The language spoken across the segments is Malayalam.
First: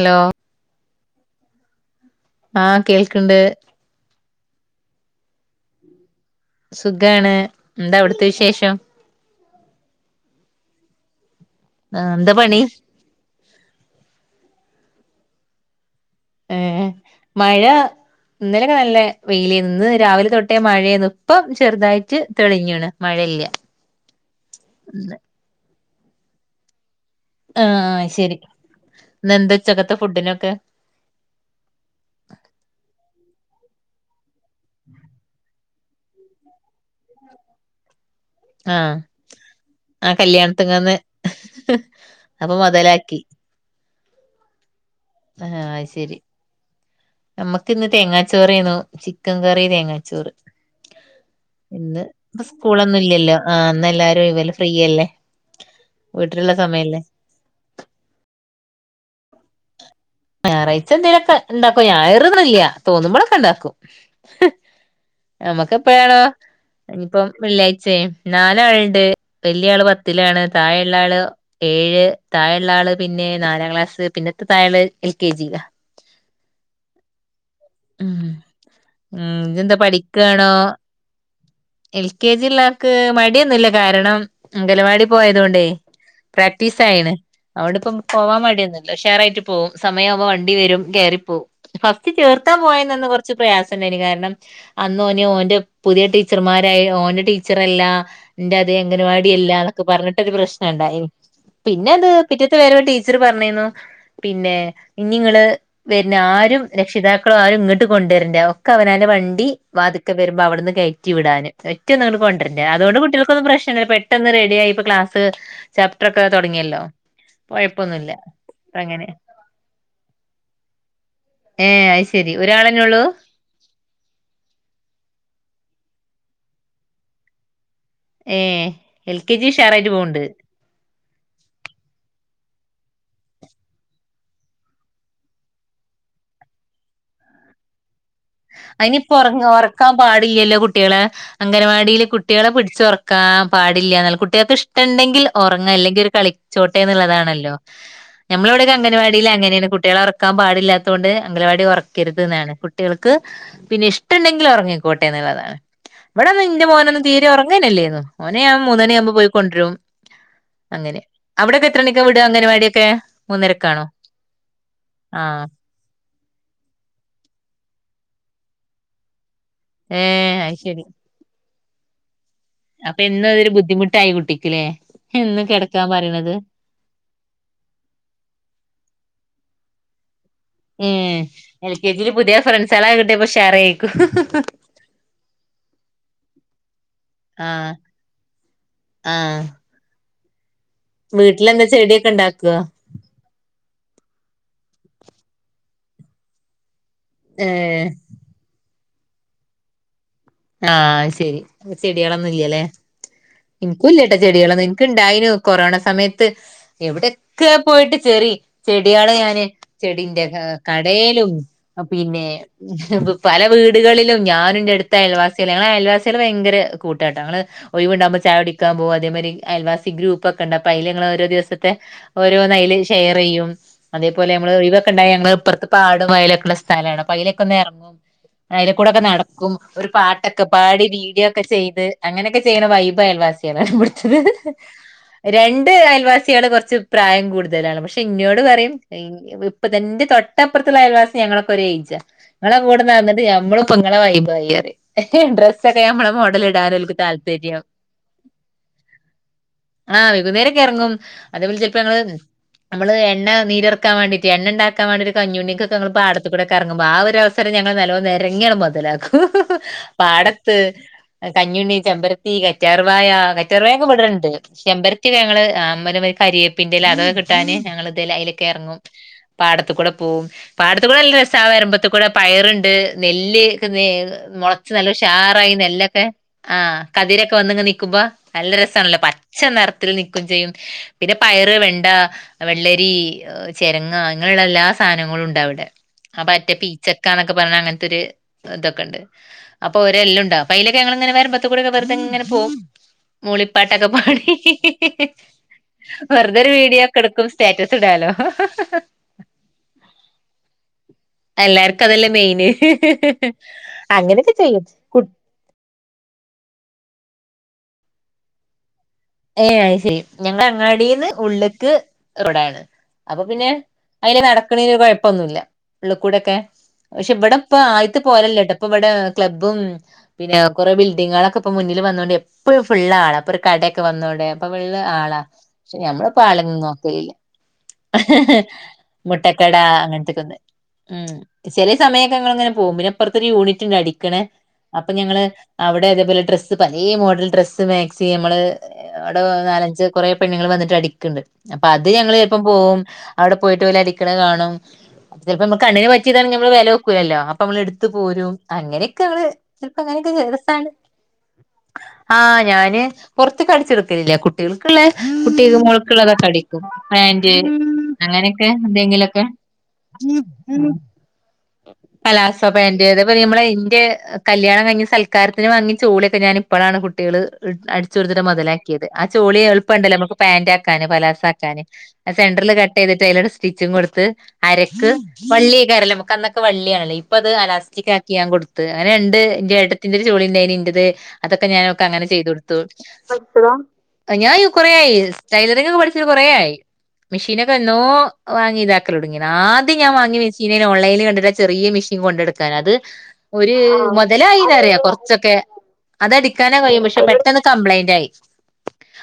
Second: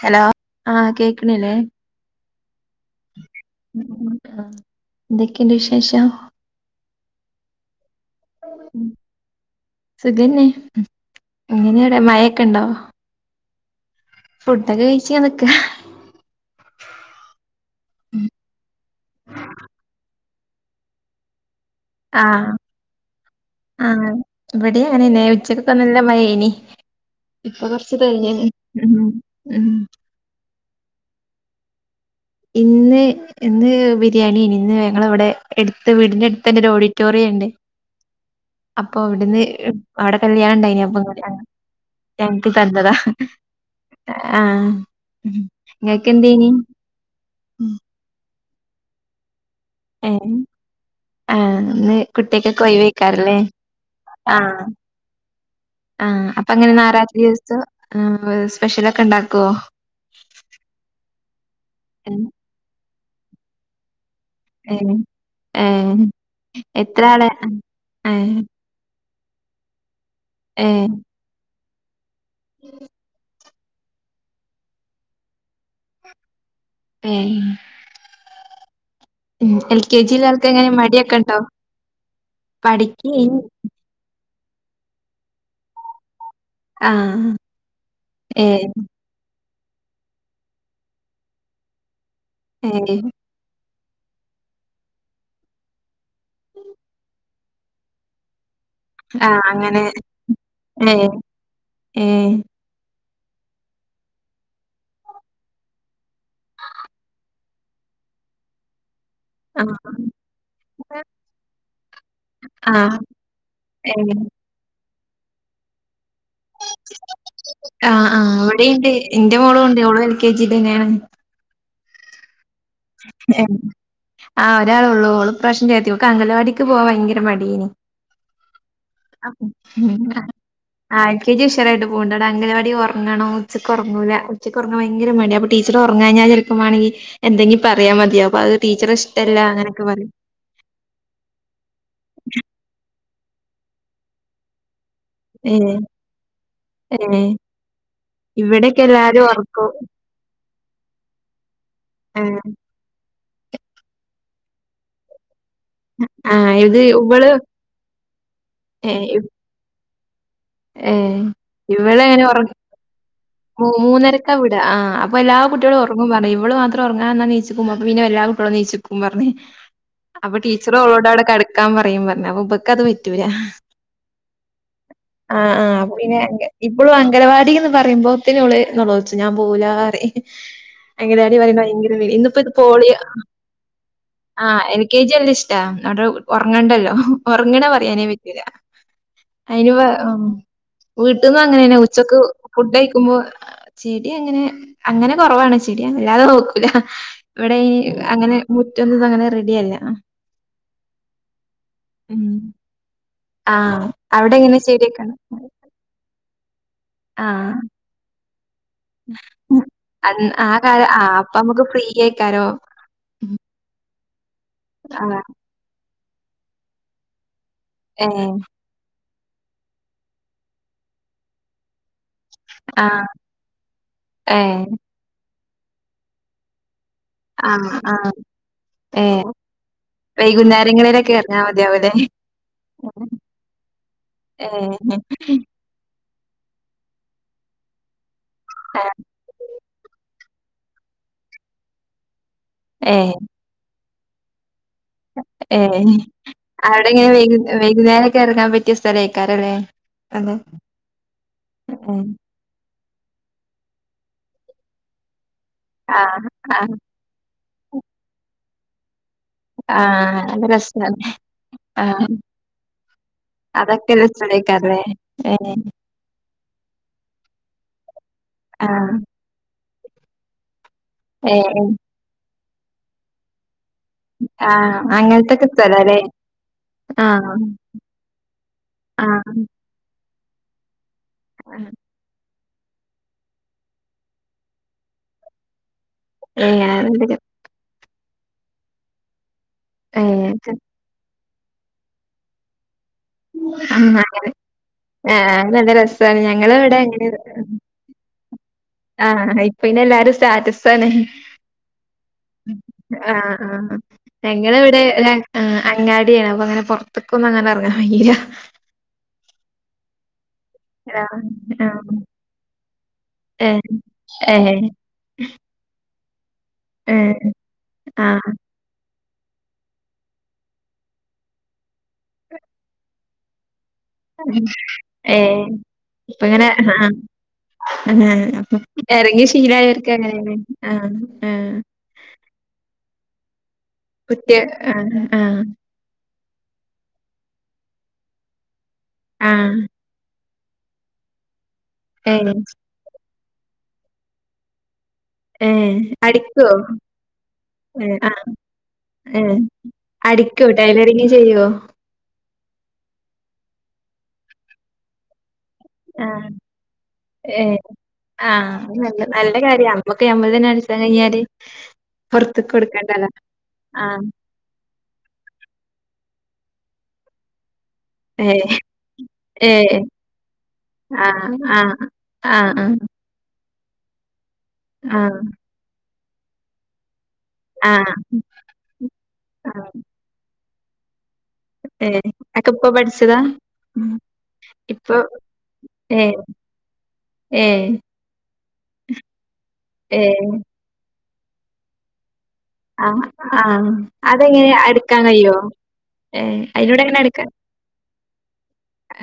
ഹലോ ആഹ് കേക്ക്ണില്ലേ. ആഹ് കേൾക്ക്ണ്ട്. ഉം ഉം ആഹ് എന്തൊക്കെയുണ്ട് വിശേഷം. സുഖാണ് എന്താ അവിട്ത്തെ വിശേഷം. ഉം സുഖന്നെ ഇങ്ങനെയടെ ആഹ് എന്താ പണി മയൊക്കെണ്ടോ. ഫുഡൊക്കെ കഴിച്ച് നിക്കാ. ഏഹ് മഴ. ഇന്നലെക്കെ നല്ല വെയിലേന്ന് ഇന്ന് രാവിലെ തൊട്ടേ മഴേന്ന് ഇപ്പം ചെറുതായി. റ്റ് ആഹ് തെളിഞ്ണ് മഴയില്ല. ആഹ് ഇവടി ഇന്ന് അങ്ങനെന്നെ ഉച്ചക്കൊക്കെ നല്ല മഴേനി. ഇപ്പൊ കൊർച്ച് ആഹ് ശരി തെൾഞ്ഞിന് ഉം ഇന്നെന്താ ഉം. ഉച്ചക്കത്തെ ഫുഡിനൊക്കെ. ഇന്ന് ഇന്ന് ബിര്യാണിയേനി ഇന്ന് ഞങ്ങളവിടെ. എട്ത്ത് വീടിന്റെട്ത്തന്നെ ഒരോഡിറ്റോറിയണ്ട്. ആഹ് അപ്പൊ അവിട്ന്ന് ആ അവിടെ കല്യാണണ്ടെയ്നി കല്യാണത്ത്ങ്ങന്ന് അപ്പം. [unintelligible] ഞ്ഞങ്ങക്ക് അപ്പൊ തന്നതാ മൊതലാക്കി ആഹ് ഇങ്ങക്കെന്തേനി. നമ്മക്ക്ന്ന് തേങ്ങാച്ചോറേന്നു ചിക്കൻ കറി തേങ്ങാച്ചോറ്. ഏഹ് ആഹ് ഇന്ന് കുട്ടിയക്കൊക്കെ സ്കൂളൊന്നു ഇല്ലല്ലോ ഒഴിവേക്കാരല്ലേ ആഹ് ഇന്നല്ലാരും ഒയിവല്ലേ ആഹ് ഫ്രീയല്ലേ. ആഹ് വീട്ടിലുള്ള അപ്പങ്ങനെ സമയല്ലേ ന്നാറായിച ദിവസം ഏഹ് സ്പെഷ്യലൊക്കെ ഇണ്ടാക്കുവോ. ഞായറാഴ്ച എന്തേങ്കിലോക്കെ ഇണ്ടാക്കും ഞായറ്ന്നില്ല തോന്നുമ്പോളൊക്കെ ഇണ്ടാക്കും. എങ്ങനെ നമ്മക്കെപ്പഴാണോ ഇനിയിപ്പോം വെള്ളിയാഴ്ച്ചെ ഏഹ് നാലാള്ണ്ട്. വലിയ ആള് പത്തിലാണ് താഴെയുള്ള ഏഹ് ആള് ഏഴ് താഴെയുള്ള ആള് പിന്നെ നാലാം ക്ലാസ് പിന്നെ താഴെള്ളത് എൽ കെ ജി ലാണ് ഏഹ് ആഹ്, ആഹ് ഉം ഇജ് എന്താ എൽ കെ ജിയിലെ ആൾക്ക് പഠിക്കാണോ? എങ്ങനെ മടിയൊക്കെ ഉണ്ടോ എൽ കെ ജി ഇള്ള ആൾക്ക് പഠിക്കേനി മടിയൊന്നുല്ല കാരണം അംഗൻവാടി പോയതുകൊണ്ടേ. പ്രാക്റ്റീസ് ആയിണ്, ആഹ് അതുകൊണ്ട് ഇപ്പം പോവാൻ ഏഹ് മടിയൊന്നുല്ല. ഉ ശാറായിട്ട് പോവും. സമയാവുമ്പോ വണ്ടി വരും കയറി പോവും. ഫസ്റ്റ് ചേർത്താൻ പോയേനെ ഏഹ് അന്ന് കൊർ ച്ച് പ്രയാസണ്ടായിന് കാരണം അന്ന് ഓന് ഓന്റെ പുതിയ ടീച്ചർമാരായി ഓന്റെ ടീച്ചറല്ല ഇന്റെ അതേ ആഹ് അങ്ങൻവാടിയല്ലാ അങ്ങനെ എന്നൊക്കെ പറഞ്ഞിട്ടൊരു പ്രശ്നം ഏഹ് ഇണ്ടായിനി. പിന്നെ അത് ഏഹ് പിറ്റേത്തെ വരവ് ടീ ച്ചർ പറഞ്ഞേന്നു പിന്നെ ഇഞ്ഞ് ഇങ്ങള് വരുന്ന ആരും രക്ഷിതാ ക്കൾ ആരും ഇങ്ങട്ട് കൊണ്ടുവരണ്ട ഒക്ക അവനാന്റെ വൺ ണ്ടി ആഹ് വാതുക്കെ വരുമ്പോ അവിടുന്ന് കയറ്റി വിടാന് ഒറ്റന്നും ഇങ്ങട്ട് കൊണ്ടര ണ്ടാ ആഹ് അതുകൊണ്ട് കുട്ട്യാൾക്കൊന്നും പ്രശ്നല്ല. പെ ഏഹ് ട്ടെന്ന് റെഡി ആയി. ഇപ്പോ ക്ലാസ് ചാപ്റ്റർ ഒക്കെ തുടങ്ങിയല്ലോ ആഹ്, കൊഴപ്പൊന്നുല്ല ആഹ് ഇവിടേ ഇണ്ട് അങ്ങനെ എന്റെ മോളും ഉണ്ട്, ഓളും എൽ കെ ജിൽ തന്നെയാണ്. ഏഹ് അയ് ശരി ഒരാളന്നെ ഉള്ളൂ. ആഹ്, ഒരാള് ഒള്ളൂ, ഓള് ഇപ്രാവശ്യം ചേർത്തി ഓൾക്ക്‌ അംഗലവാടിക്ക് പോവാൻ ഭയങ്കര മടിയേനി. ഏഹ്, എൽ കെ ജി ഉഷാർ ആയിട്ട് പോവ്ണ്ട്. ആഹ് എൽ കെ ജി ഉഷാറായിട്ട് പോവ്ണ്ട് അവടെ അങ്കലവാടി ഉറങ്ങണം ഉച്ചക്കൊറങ്ങൂല ഉച്ചക്ക് ഉറങ്ങാൻ ഭയങ്കര മടിയാ അ ടീച്ചർ ഉറങ്ങാഞ്ഞാൽ ചിലപ്പമാണെങ്കി എന്തെങ്കിപറിയാ മതി അപ്പോ അത് ടീച്ചറെ ഇഷ്ടല്ല അങ്ങനൊക്കെ പറയും. [unintelligible] കുട്ട്യാള് അങ്കൻവാടിൽ കുട്ട്യാളെ പിടിച്ചൊറക്കാൻ പാടില്ലന്നുള്ള കുട്ട്യാൾക്ക് ഇഷ്ടണ്ടെങ്കി ൽ ഉറങ്ങ് ഏഹ് അല്ലെങ്കിൽ ഓര് ഏഹ് കളിച്ചോട്ടെന്നുള്ളതാണല്ലോ നമ്മളവിടെ ഒക്കെ ഇവിടെക്കെ എല്ലാരും അങ്കൻവാടിൽ അങ്ങനെയാണ് ഒറക്കും കുട്ട്യാളെ ഒർ ക്കാൻ പാടില്ലാത്തോണ്ട് അംഗലവാടി ഉറക്കരുത് ഏഹ് ന്നാണ് കുട്ടികൾ ക്ക്‌ പിന്നെ ഇഷ്ടണ്ടെങ്കിൽ ഒറങ്ങിക്കോട്ടെ എന്നുള്ളതാണ്. ഇവിടെന്നും ആഹ് ഇന്റെ ഇത് മോനൊന്നും തീരെ ഇവള് ഉറങ്ങല്ലേന്നു ഓനെ ഞാൻ മൂന്നണി ആവുമ്പോ ഏഹ് പോയിക്കൊണ്ടരും. ഏഹ്, ഇവളെ എങ്ങനെ ഉറ മൂ മൂന്നരക്കാണോ മൂന്നരക്കാ വിട്. ആഹ് അപ്പൊ എല്ലാ കുട്ട്യാളും ഉറ ങ്ങും പറഞ്ഞ് ഇവള് മാത്രം ഉറങ്ങാതെ നിന്നാൽ നീച്ചിക്കും അപ്പ പിന്നെ എല്ലാ കുട്ടികളും നീച്ചിക്കും പറഞ്ഞ്. അപ്പൊ ഏഹ് ടീച്ചറ് അയ്ശരി ഓളോട് അവിടെ കടക്കാൻ പറയും പറഞ്ഞ് അപ്പൊ ഇബ അപ്പൊ എന്നു അതൊരു ബുദ്ധിമുട്ടായി കുട്ടിക്ക്‌ലേ. ആഹ് ആഹ് അപ്പോ പിന്നെ അങ്ക ഇപ്പളും അംഗലവാടി എന്ന് പറയുമ്പോത്തിന് ഓള് നെലോൾച്ചും ഞാൻ പോവൂലാറിം. ഏഹ് അങ്കലവാടി പറയുമ്പോ എൽ കെ ഭയങ്കര ജിയില് [unintelligible] പുതിയ ഇന്നിപ്പോ ഇത് ഫ്രണ്ട്സളെ പോളിയോ കിട്ടിയപ്പോ ഷെയറേക്കും ആഹ് എൽ കെ ജി നല്ല ഇഷ്ട അടെ ഉറങ്ങണ്ടല്ലോ, ഉറങ്ങണ ആഹ് പറയാനേ പറ്റൂല. ആഹ് അയിന് വ ഉം വീട്ടിൽന്നും വീട്ടിലെന്താ അങ്ങനെന്നെ ചെടിയൊക്കെ ഉച്ചക്ക് ഇണ്ടാക്കോ ഫുഡ കഴി ക്കുമ്പോ ചെടി അങ്ങനെ അങ്ങനെ കൊറവാണ് ചെടി വല്ലാതെ നോക്കൂല. ഇവിടെ ഈ ഏഹ് അങ്ങനെ മുറ്റൊന്നും ഇത് അങ്ങനെ റെഡിയല്ല. ആഹ് അഹ് ശരി ഉം ചെടികളൊന്നുല്ലലെ. ഇൻക്ക് ആഹ് ഇല്ലട്ടോ അവിടെ എങ്ങനെ ചെടികളൊന്നും ഇൻക്ക് ചെടിയൊക്കെണ്ടോ? ഇണ്ടായിനു കൊറോണ സമയത്ത് എവിടൊക്കെ ആഹ് പോയിട്ട് ചെടി ചെട്യാളെ ഞാന് ചെടിന്റെ അന്ന് ആ കാലം ആ കടേലും അപ്പ അമ്മക്ക് ഫ്രീ പിന്നെ ആയിക്കാരോ. പല വീടുകളിലും ഞാനുന്റടുത്ത ആ അയൽവാസികളും ഞങ്ങള് അയൽവാസികള് ഭയങ്കര കൂട്ടാട്ടൊ ഞങ്ങള് ഏ ഒയിവ്ണ്ടാവുമ്പൊ ചായൊടിക്കാൻ്പോവാ അതേ മാരി അയൽവാസി ഗൂപ്പൊക്കണ്ട് അപ്പ അയിൽ ഞങ്ങള് ഓരോ ദിവസത്തെ ഓരോന്നയിലും ആഹ് ഷെയറിയ്യും. അതേപോലെ ഏ നമ്മള് ഒയിവൊക്കെ ഉണ്ടായ ഞങ്ങള് പ്പ്റത്ത് പാടോം വയലക്കൊള്ള സ് സ്ഥലാണ് അപ്പോ അയ്ലൊക്കൊന്ന് ആഹ് എറങ്ങും ആഹ് അയിലക്കൂടൊക്കെ ഏ നടക്കും. ഒരു പാട്ടൊക്കെ പാടി വൈകുന്നേരങ്ങളിലൊക്കെ വീഡിയോ എറങ്ങാ ഒക്കെ ചെയ്ത് മതിയാവൂലേ അങ്ങനെയൊക്കെ ചെയ്യണ വൈബ് അയൽവാസിയാളാണ് ഇവിടുത്തത്. ് ഹ് ഹ് ഇണ്ടേ അയൽവാസികള് കൊറച്ച് പ്രായം കൂടുതലാണ് പക്ഷെ ഇന്നോട് പറയും ആഹ് ഇപ്പതാ ന്റെ തൊ ൻ്റ പ്പുറത്തുള്ള അയൽവാസീം ഞങ്ങളൊക്കെ ഒരയിജാ ഇങ്ങളെ കൂടെ ഏ നടന്നിട്ട് ഞമ്മളും ഇപ്പൊ ങ്ങളെ വൈബായി റിം. ഹ് ഹ് ഏ ഡ്രസ്സൊക്കെ നമ്മളെ മോഡൽ അവിടെ ഇടാനോൽക്ക് ഇങ്ങനെ വൈകു താല്പര്യം. വൈകുന്നേരൊക്കെ എറങ്ങാൻ പറ്റിയ സ്ഥലേക്കാരല്ലേ ആഹ് അതെ വൈകുന്നേരൊക്കെറങ്ങും അതേപോലെ ചിലപ്പോ ഞങ്ങള് ഉം നമ്മള് എണ്ണ നീരറക്കാൻ വേണ്ടീട്ട് എണ്ണ ഉണ്ടാക്കാൻ വേണ്ടിട്ട് കഞ്ഞുണ്ണിക്കൊക്കെ ഞങ്ങൾ പാടത്ത് കൂടെ ക്ക എറങ്ങുമ്പോ ആഹ് ഒരു അവ സരം ഞങ്ങൾ നല്ലോം നെരങ്ങിയങ്ട്മൊതലാക്കും. ഹ് ഹ് ആഹ് നല്ല പാടത്ത് രസാണ് കഞ്ഞുണ്ണി ആഹ് ചെമ്പരത്തി കറ്റാർവായ ക അതൊക്കെ ഒരു ർവായെക്കബ്ടണ്ട് സ്ഥലേക്കാരല്ലേ ചെമ്പരത്തി വേ ഏ ങ്ങള് അമ്പലവയി കരിയേപ്പിന്റെല അതൊക്ക കിട്ടാന് ഞങ്ങള് ത് ലയില ക്കെർങ്ങും. ആഹ് പാടത്ത്കൂടെ പോകും പാടത്ത് കൂടെ നല്ല ഏ രസാ വരുമ്പ്ത്ത്ക്കൂടെ പയറ്ണ്ട് നെല്ല്- മൊളച്ച് ആഹ് നല്ല അങ്ങനത്തൊക്കെ ഉഷാറായി സ്ഥലാല്ലേ നെല്ലൊക്കെ ആഹ് കതിരൊക്കെ ആഹ് വന്ന് നിക്കുമ്പോ നല്ല രസാണല്ലോ ആഹ് പച്ച നെർ ത്തില് നിക്കും ചെയ്യും പിന്നെ പയറ് വെണ്ട വെള്ളരീ ചെരങ്ങ ങ്ങനെള്ള എല്ലാ സാധനങ്ങളും ഉണ്ടവ്ടെ ആഹ് ഏ മറ്റേ അങ്ങനത്തൊക്കെ പീച്ചക്കന്ന ക്കെ പറഞ്ഞ അങ്ങനത്തെ ഒരു തൊക്കണ്ട്. അപ്പൊ ഏ ഓരെല്ലോണ്ടാവും അപ്പ അയിലൊക്കെ ഞങ്ങളിങ്ങനെ വരമ്പത്ത് കൂടെ വെറുതെങ്ങന പോവും. മൂളിപ്പാട്ടൊക്കെ പാടി ഹ് ഹ് ഹിഹി ഹി ആഹ് നല്ല രസാണ് വെർതെ ഒരു ഞങ്ങളിവിടെ വീഡിയോക്കെട്ക്കും അങ്ങനെ സ്റ്റാറ്റസ് റ്റ് ടാലോ. ആഹ് ഇപ്പൊ പിന്നെ എല്ലാരും സ്റ്റാറ്റസാണ്. എല്ലാർക്കും അതല്ലേ മെയിന് ആഹ് ആഹ് അങ്ങനെയൊക്കെ ഞങ്ങളെവിടെ ചെയ്യും ആ അങ്ങാട്യാണ് അപ്പൊ അങ്ങനെ പൊറത്ത്ക്കൊന്നു അങ്ങനെ എറങ്ങാ കയ്യൂല. ഏഹ് അത് ശരി ഞങ്ങളങ്ങാടീന്ന് ആഹ് ഉള്ള്ക്ക് ആഹ് റോഡാണ് അപ്പൊ പിന്നെ ഏഹ് അയിലെ ഏഹ് നടക്കണീനൊരു കൊയപ്പൊന്നുല്ല ഉള്ളക്കൂടൊക്കെ പക്ഷെ ഏഹ് ബ്ടെപ്പ ആദ്യത്തെ ആഹ് പോലെല്ലട്ടോ ഇപ്പൊവടെ ക്ലബ്ബും പിന്നെ കുറെേ ബിൽഡിങ്ങാ ളൊക്കെപ്പൊ മുന്നില് വന്നോണ്ട് എപ്പഴും ഫുള്ളാള പ്പൊ ഒരു കടെ ക്കെ വന്നോണ്ടെയ് അപ്പൊ ഫുള്ള് ആളാ ഏഹ് പക്ഷെ ഞമ്മള് ഇപ്പങ്ങനെ പാളെന്നും ആഹ് നോക്കലില്ല. ഹ് ആഹ് ഹ് ഹ അപ്പൊ എറങ്ങി മുട്ടക്കടാ ശീലായവർക്ക് അങ്ങൻ അങ്ങനെയാണ് ത്തേക്കൊന്ന് ആഹ് ം ആഹ് ചെലേ സമയക്കങ്ങള്ങ്ങനെ പോകും പിന്നെപ്പറത്ത് ഒരു യൂണിറ്റ് ഉണ്ട് അടിക്കണ കുറ്റ്യ അപ്പൊ ആഹ് ഞങ്ങള് ആഹ് അവിടെ അതേപോലെ ഡ്രസ്സ് പലേ മോഡൽ ഡ്രസ്സ് മാക്സി ഞമ്മള് അവിടെ ആഹ് നാലഞ്ച് കൊറെേ പെണ്ണുങ്ങൾ വന്നിട്ട് അടിക്ക്ണ്ട്. അപ്പത് ഞങ്ങള് ഏഹ് ചെൽപ്പം പോവും അവിടെ പോയിട്ട് ഓലടിക്ക്ണ് കാണും. അത് ചിലപ്പോ നമ്മക്ക് ഏഹ് കണ്ണിനെ പറ്റ്യേതാണെങി അടിക്കോ? നമ്മള് വില നോക്കൂലല്ലോ അപ്പൊ നമ്മള് എടുത്ത് ഏഹ് ആഹ് പോരും അങ്ങനെയൊക്കെ ഞമ്മള് ഏഹ് അടിക്കോ ടൈലറിങ് ചെയ്യോ? ആഹ് ഞാന് പൊറത്ത്ക് അടിച്ചോട്ക്കല്ല കുട്ടികൾക്ക്ള്ളേ കുട്ടി മോള് കൾക്ക്ള്ളതൊക്കെ ആഹ് അടിക്കും പാന്റ് ഏഹ് അങ്ങനെക്കെ ആഹ് അത് നല്ല എന്തെങ്കിലൊക്കെ നല്ല കാര്യാ അമ്മക്ക് ഞമ്മള് തന്നെ അടിച്ചാൻ കഴിഞ്ഞാല് പലാസ പൊറത്ത്ക്ക് പാന്റ് അതേ കൊടുക്കണ്ടല്ലോ പൊലെ നമ്മളെ ഇന്റെ ആഹ് കല്ല്യാണം കഴിഞ് സൽക്കാരത്തിന് വാങ്ങിയ ചോള്യോക്കെ ഞാനിപ്പഴാണ് കുട്ടികള് ചൊട്ത്ത്ട്ട് ഏഹ് മൊതലാക്കിയത് ആ ചോളി ഏഹ് എള്പ്പണ്ടല്ലോ നമുക്ക് പാന്റാക്കാന് ആഹ് പലാസാക്കാന്. ആഹ് അ സെൻട്രില് ആഹ് കട്ടെയ്ത്ട്ട് അയ്ലാണ്ട്- സ്റ്റിച്ചിങ് കൊടുത്ത് അരക്ക് ആഹ് വള്ളിയൊക്കരല്ലോ നമ്മകന്നൊക്കെ വള്ളിയാണല്ലോ ഇപ്പോ അത് ആഹ് അലാസ്റ്റിക് ആഹ് ആക്കി ഞാൻ കൊടുത്ത് അങ്ങനെ ഉണ്ട് എന്റെ ആഹ് ഏട്ടത്തിന്റെ ഒരു ചോളിന്റെയിന് ഇന്റത് അതൊക്കെ ഞാനോക്ക് അങ്ങനെ ഏഹ് ചെയ്ത് കൊടുത് അതൊക്കെ ഇപ്പൊ പഠിച്ചതാ? ഉം. ഞാൻ കൊറെയായി ഇപ്പൊ റ്റൈലറിംഗ് ഒക്കെ പഠിച്ച് ഏഹ് കൊറെയായി മെഷീനൊക്കെ ഏഹ് എന്നോ വാങ്ങി ഇതാക്കല്തൊടങ്ങിന് ആദ്യം ഞാൻ വാങ്ങി ഏഹ് വച്ച ഞാൻ ഓൺലൈന്ൽ കണ്ടിട്ട് ചെറിയ മെഷീൻ കൊണ്ടടു അത് ആഹ് ഒരു ആഹ് അതെങ്ങനെ മുതലായിന്ന് പറയ അടിക്കാൻ കൊറച്ചൊക്കെ കഴിയോ? ഏഹ് അതടിക്കാന അയിനോട് കഴിയും എങ്ങനെ പക്ഷെ അടിക്കാൻ പെട്ടെന്ന് കംപ്ലൈന്റ് ആയി.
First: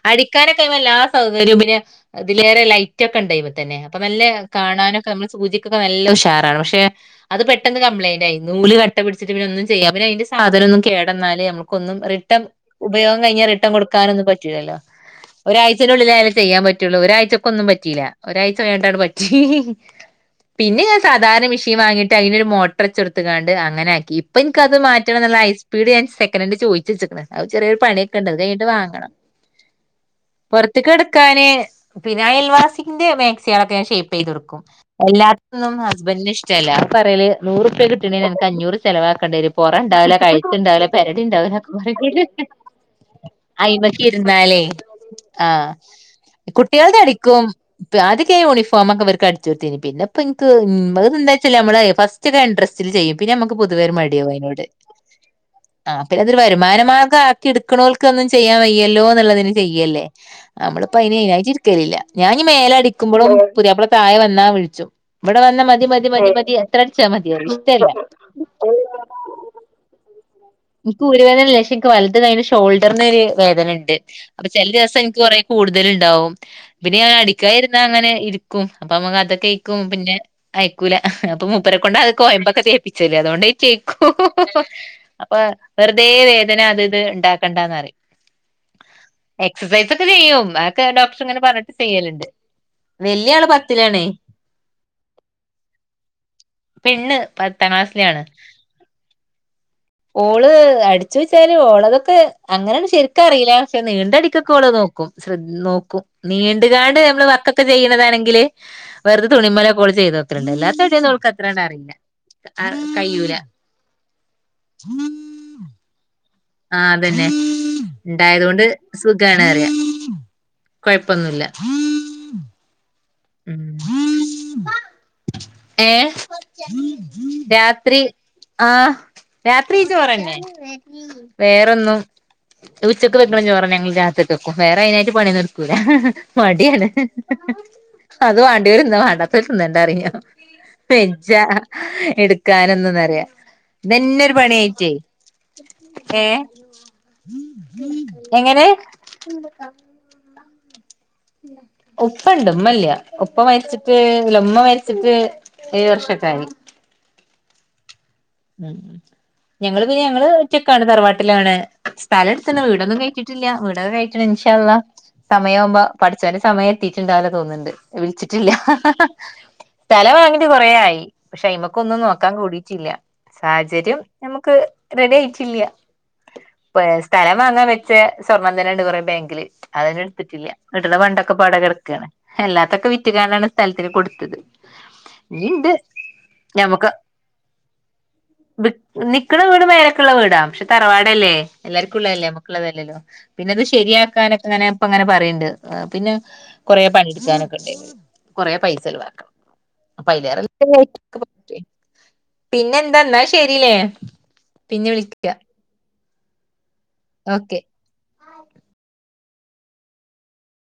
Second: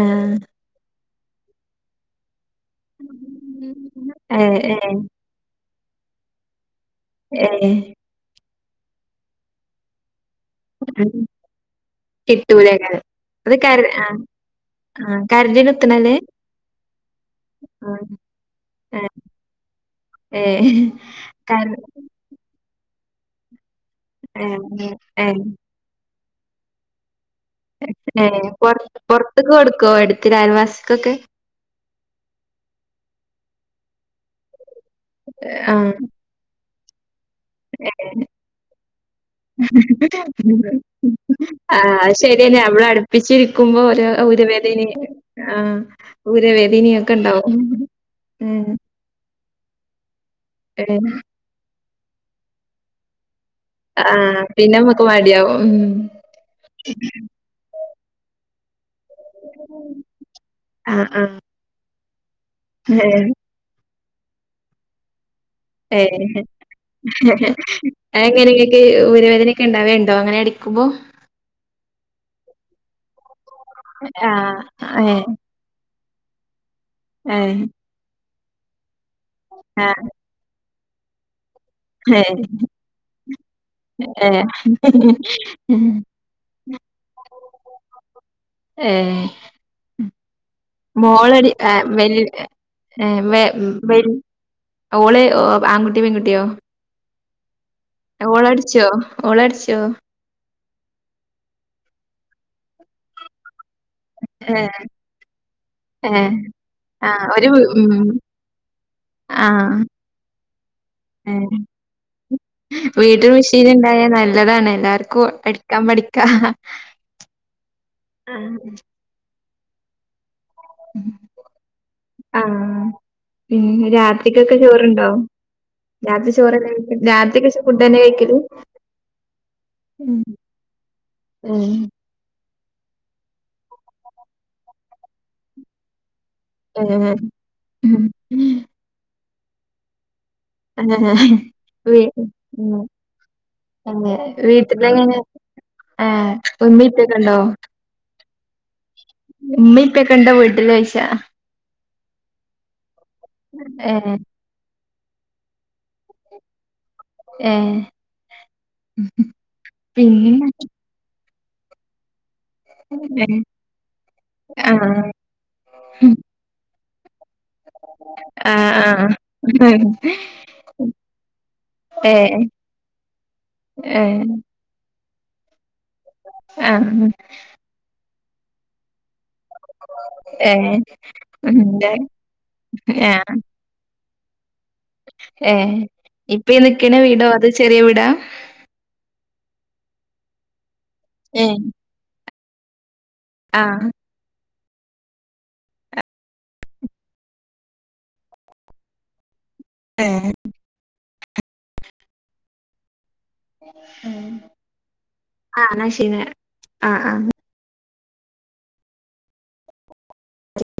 ആഹ് അടിക്കാനൊക്കെ എല്ലാ സൗകര്യവും പിന്നെ ഇതിലേറെ ലൈ റ്റൊക്കെ ഉണ്ടയിനി അതിൽതന്നെ അപ്പൊ നല്ല ഏഹ് ഏഹ് കാണാനൊക്കെ നമ്മൾ സൂചിക്കൊക്കെ നല്ല ഉഷാറാണ് പക്ഷെ അത് ഏഹ് പെട്ടെന്ന് കംപ്ലയിന്റായി. നൂല് കട്ട പിടിച്ചിട്ട് പിന്നൊന്നും ചെയ്യാം പിന്നെ അതിന്റെ സാധനം ഒന്നും കേടന്നാല് നമുക്കൊന്നും റിട്ടേൺ കിട്ടൂലേക്കാരം ഉപയോഗം കഴിഞ്ഞാൽ അത് റിട്ടേൺ കര ആഹ് കൊടുക്കാനൊന്നും പറ്റൂലല്ലോ ആഹ് കരണ്ടിന് ഒരാഴ്ചന്റെ കുത്ത്ണല്ലേ? ഉള്ളിലായാലേ ചെയ്യാൻ പറ്റുള്ളൂ. ഒരാഴ്ചക്ക് ഒന്നും പറ്റിയില്ല ആഹ് ഒരാഴ്ച കഴിഞിട്ടങ്ങട് ഏഹ് പറ്റി ഏഹ് പിന്നെ ഞാൻ സാധാരണ കര മിഷീൻ വാങ്ങിട്ട് അതിനൊരു മോട്ടർ വെച്ചെടുത്ത്ക്കാണ്ട് അങ്ങന ആക്കി ഇപ്പൊ എനിക്കത് ഏഹ് മാറ്റണം എന്നുള്ള ഏഹ് ട് ഞാൻ സെക്കനാൻഡ് ചോദിച്ച് വെച്ക്കണ് ചെറിയൊരു പണിയൊക്കെ ഏ ഉണ്ട് ഇത് കഴിഞ്ഞിട്ട് പൊർ വാങ്ങണം പൊർത്ത്ക്ക് കൊടുക്കോ എടുത്തിട്ട് പൊറത്തേക്ക് അയൽവാസിക്കൊക്കെ? കടക്കാന് പിന്നെ അയൽവാസിന്റെ മാക്സികളൊക്ക ഞാൻ ഷേപ്പ് ചെയ്ത് കൊടുക്കും. എല്ലാത്തിനൊന്നും ആഹ് ഹസ്ബൻഡ്ന് ഇഷ്ട്ട ല്ല അത് പറയല് നൂറുപ്യ ഏ കിട്ട്ന്നെന്ന് അൻക്ക് അഞ്ഞൂറ് ചെലവാക്കേണ്ടിവരും പെറണ്ടാവുല കഴുത്ണ്ടാവുല പെരടിണ്ടാവുല ക്കെല് അവളാണ് അടുപ്പിച്ചിരിക്കുമ്പോ ഓരോ ഇരുന്നാലേ ഊരവേദനിം ആ ആഹ് ഊരവേദനിയൊക്കെ ഇണ്ടാവും ആദ്യക്കെ ഉം യൂണിഫോമെക്കെ ഇവർക്ക് അടിച്ച് കൊട്ത്തിനി. പിന്നെപ്പോ ഇൻക്ക് ഏഹ് എന്ത് വെച്ചാല് നമ്മളെ ഫസ്റ്റ് ഇഡ്രസ് സില് ചെയ്യും പിന്നെ നമക്ക് പൊതുവേ ഒരു മടിയവും ആഹ് അതിനോട് പിന്നെ നമ്മക്ക് മടിയാവും ആ ഉം. പിന്നെ അതൊരു വരുമാനമാർഗ ക്കി ഇട്ക്ക്ണോൽക്ക് ഒന്നും ചെയ്യാൻ വയ്യല്ലോ എന്നുള്ളതിന് ചെയ്യല്ലേ നമ്മളിപ്പോ ആഹ് അയ്ന് ആഹ് ലില്ല ഞാൻ മേല ഏഹ് അടിക്കുമ്പളും പുത്യാപ്പ്ള താഴെവന്നാ വിളിച്ചും ഇവിടെ വന്ന മതി മതി മതി മതി ഏഹ് മതി അത്രടിച്ചാ മതിപറയും ഇഷ്ടല്ല ടക്ക് ഊരവേദനക്കെ ഇണ്ടാവേണ്ടോ അങ്ങനെ അടി ഇൻക്ക് ഊരവേദനല്ല പക്ഷെ എനിക്ക് വലത് കയ്യിന്റെ ഷോൾഡറിന് ഒരു വേദന ഇണ്ട് അപ്പോ ആഹ് ചെല ദിവസം എനിക്ക് ഏഹ് കൊറെ കൂടുതല്ണ്ടാവും. പിന്നെ ഞൻ അടിക്ക ഏഹ് ഇരുന്നാ അങ്ങനെ ഇരിക്കും അപ്പൊ നമ്മക്ക് അത് കേക്കും ആഹ് പിന്നെ അയക്കൂല അപ്പൊ മുപ്പരേ കൊണ്ട് അത് ഏഹ് കോയമ്പൊക്കെ തേപ്പിച്ചല് അതോണ്ടേക്കൂ ഏഹ് അപ്പൊ വെറുതെ വേദന അത് ഇത് ഇണ്ടാക്കണ്ടന്നറിയും ഏഹ് എക്സസൈസെക്കെ ചെയ്യും അതക്കെ ഡോക്ടർ ഇങ്ങനെ മോളടി പറഞ്ഞിട്ട് ഏഹ് വെൽ ചെയ്യല്ണ്ട് ഏഹ് വല്ല്യ വെ ആള് പത്തിലാണേ വെൽ ഓള് ആൺകുട്ട്യോ പെൺകുട്ട്യോ പെണ്ണ് പത്താം ക്ലാസ്സിലാണ് ഓള് അടിച്ചോ ഓളടിച്ചോ ഓള് അടിച്ചോയ്ച്ചാല് ഓള്തൊക്കെ അങ്ങനെന്ന് ശരിക്കറില പക്ഷെ നീണ്ടടിക്കൊക്കെള് ഏഹ് നോക്കും ശ്രദ് നോക്കും ഏഹ് നീണ്ട്കാണ്ട് നമ്മള് ആഹ് ഒരു വർക്കൊക്കെ വീ- ഉം ചെയ്യുന്നതാണങ്കില്, വെറുതെ തുണിമല് ആഹ് ഒകെ ഓള് ചെയ്തോക്കും അല്ലാത്തടി ഓൾക്ക് ഏഹ് അത്രണ്ട് അറില. കയൂല മിഷീന്ണ്ടായ നല്ലതാണ് എല്ലാർക്കും അടിക്കാൻ പഠിക്കാ ആഹ് അതന്നെ ഇണ്ടായതേണ്ട് ആഹ് സുഖാണ്റിയാം കൊഴപ്പൊന്നുല്ല ആഹ് പിന്നെ രാത്രികക്ക് ഉം ചോറ്ണ്ടേ ഏഹ് ഫുഡ് തന്നെ രാത്രി കഴിക്കല്? ആഹ് രാത്രി ഉം ചോറന്നെ ഏഹ് വേറൊന്നും അത് ഉച്ചക്ക് വെക്ക്ണ ചോറന്നെ ഞങ്ങള് രാത്രികക്കും വേറെ അയ്നായിട്ട് പണി ഒന്നും എട്ക്കൂല മടിയാണ് ഏഹ് അത് വാണ്ട്യോല് തിന്ന വാണ്ടാത്തോര് തിന്നണ്ടറിം ഞാൻ പെജ്ജ വീ ഉം ഉം. എടുക്കാനെന്നെന്നുറിയ ഇതന്നെരു പണി ആയിറ്റെ വീട്ടിലെങ്ങനെ ഏഹ് ഉമ്മീം ഉപ്പയൊക്കെ ഉണ്ടോ? എങ്ങനെ ഇപ്പക്കെണ്ടോ വീട്ടില് ഓയ്ച്ചാ ഉപ്പണ്ട് ഇമ്മല്ല ഉപ്പ ഏ മരിച്ചിട്ട് അല്ല ഉമ്മ മരി ച്ചിട്ട് ഏഴ് വർഷൊക്കായി ഏഹ് ഉം ഞങ്ങള് പിന്നെ ഞങ്ങള് ഒറ്റക്കാണ് തറവാട്ടിലാണ് സ്ഥലം എട്ത്ത്ണ് വീടൊന്നും കഴിറ്റിട്ടില്ല വീടൊക്കെ കഴിറ്റണം ഇൻഷാ ആ അള്ളാ സമയാവുമ്പോ പടച്ചോന്റെ സമയ ത്തീട്ട്ണ്ടാവുല തോന്ന്ണ്ട് വിളിച്ചിട്ടില്ല ആ ആ സ്ഥലം വാങ്ങിട്ട് കൊറേ ആയി പക്ഷെ അയ്മക്കൊന്നും ഏ നോക്കാൻ കൂടിട്ടില്ല സാഹചര്യം ഏ നമുക്ക് റെഡി ആയിട്ടില്ല ആ പേ സ്ഥലം വാങ്ങാൻ പ ചെ സ്വർണ്ണം തന്നെണ്ട് കൊറേ ബാങ്കില് അതന്നെ എടുത്തിട്ടില്ല ഏ കിട്ട്ണ പണ്ടൊക്കെപ്പാടെ ഉണ്ട് കെടക്കാണ് എല്ലാത്തൊക്കെ വിറ്റ്ക്കാണ്ടാണ് സ്ഥലത്തിന് കൊട്ത്തത് ഏഹ് ഇപ്പ ഈ നിക്കണ വീടോ അത് ചെറിയ വീടാ വി നിക്ക്ണ വീട് മേലൊക്ക്ള്ള വീടാ പക്ഷെ തറവാടല്ലേ ഏ എല്ലാർ ക്കുള്ള അല്ലേ അമക്ക്ള്ളതലല്ലോ പിന്നെ ആ ഇത് ശരിയാ ക്കാനൊക്കെ ഇങ്ങനെ ഇപ്പ ഇങ്ങനെ പറീണ്ട് അഹ് പിന്നെ കൊറേ പണിട്ക്കാനൊക്കെണ്ട് കൊറേ പൈസ ചെലവാക്കണം ഏ അപ്പ അയ്ലേറെ [unintelligible] പിന്നെ എന്താ ന്നാ ശെരിലേ പിന്നെ വിളിക്കാ ആഹ് ന്ന ശീന്നാ ആഹ് ആഹ് ഓക്കെ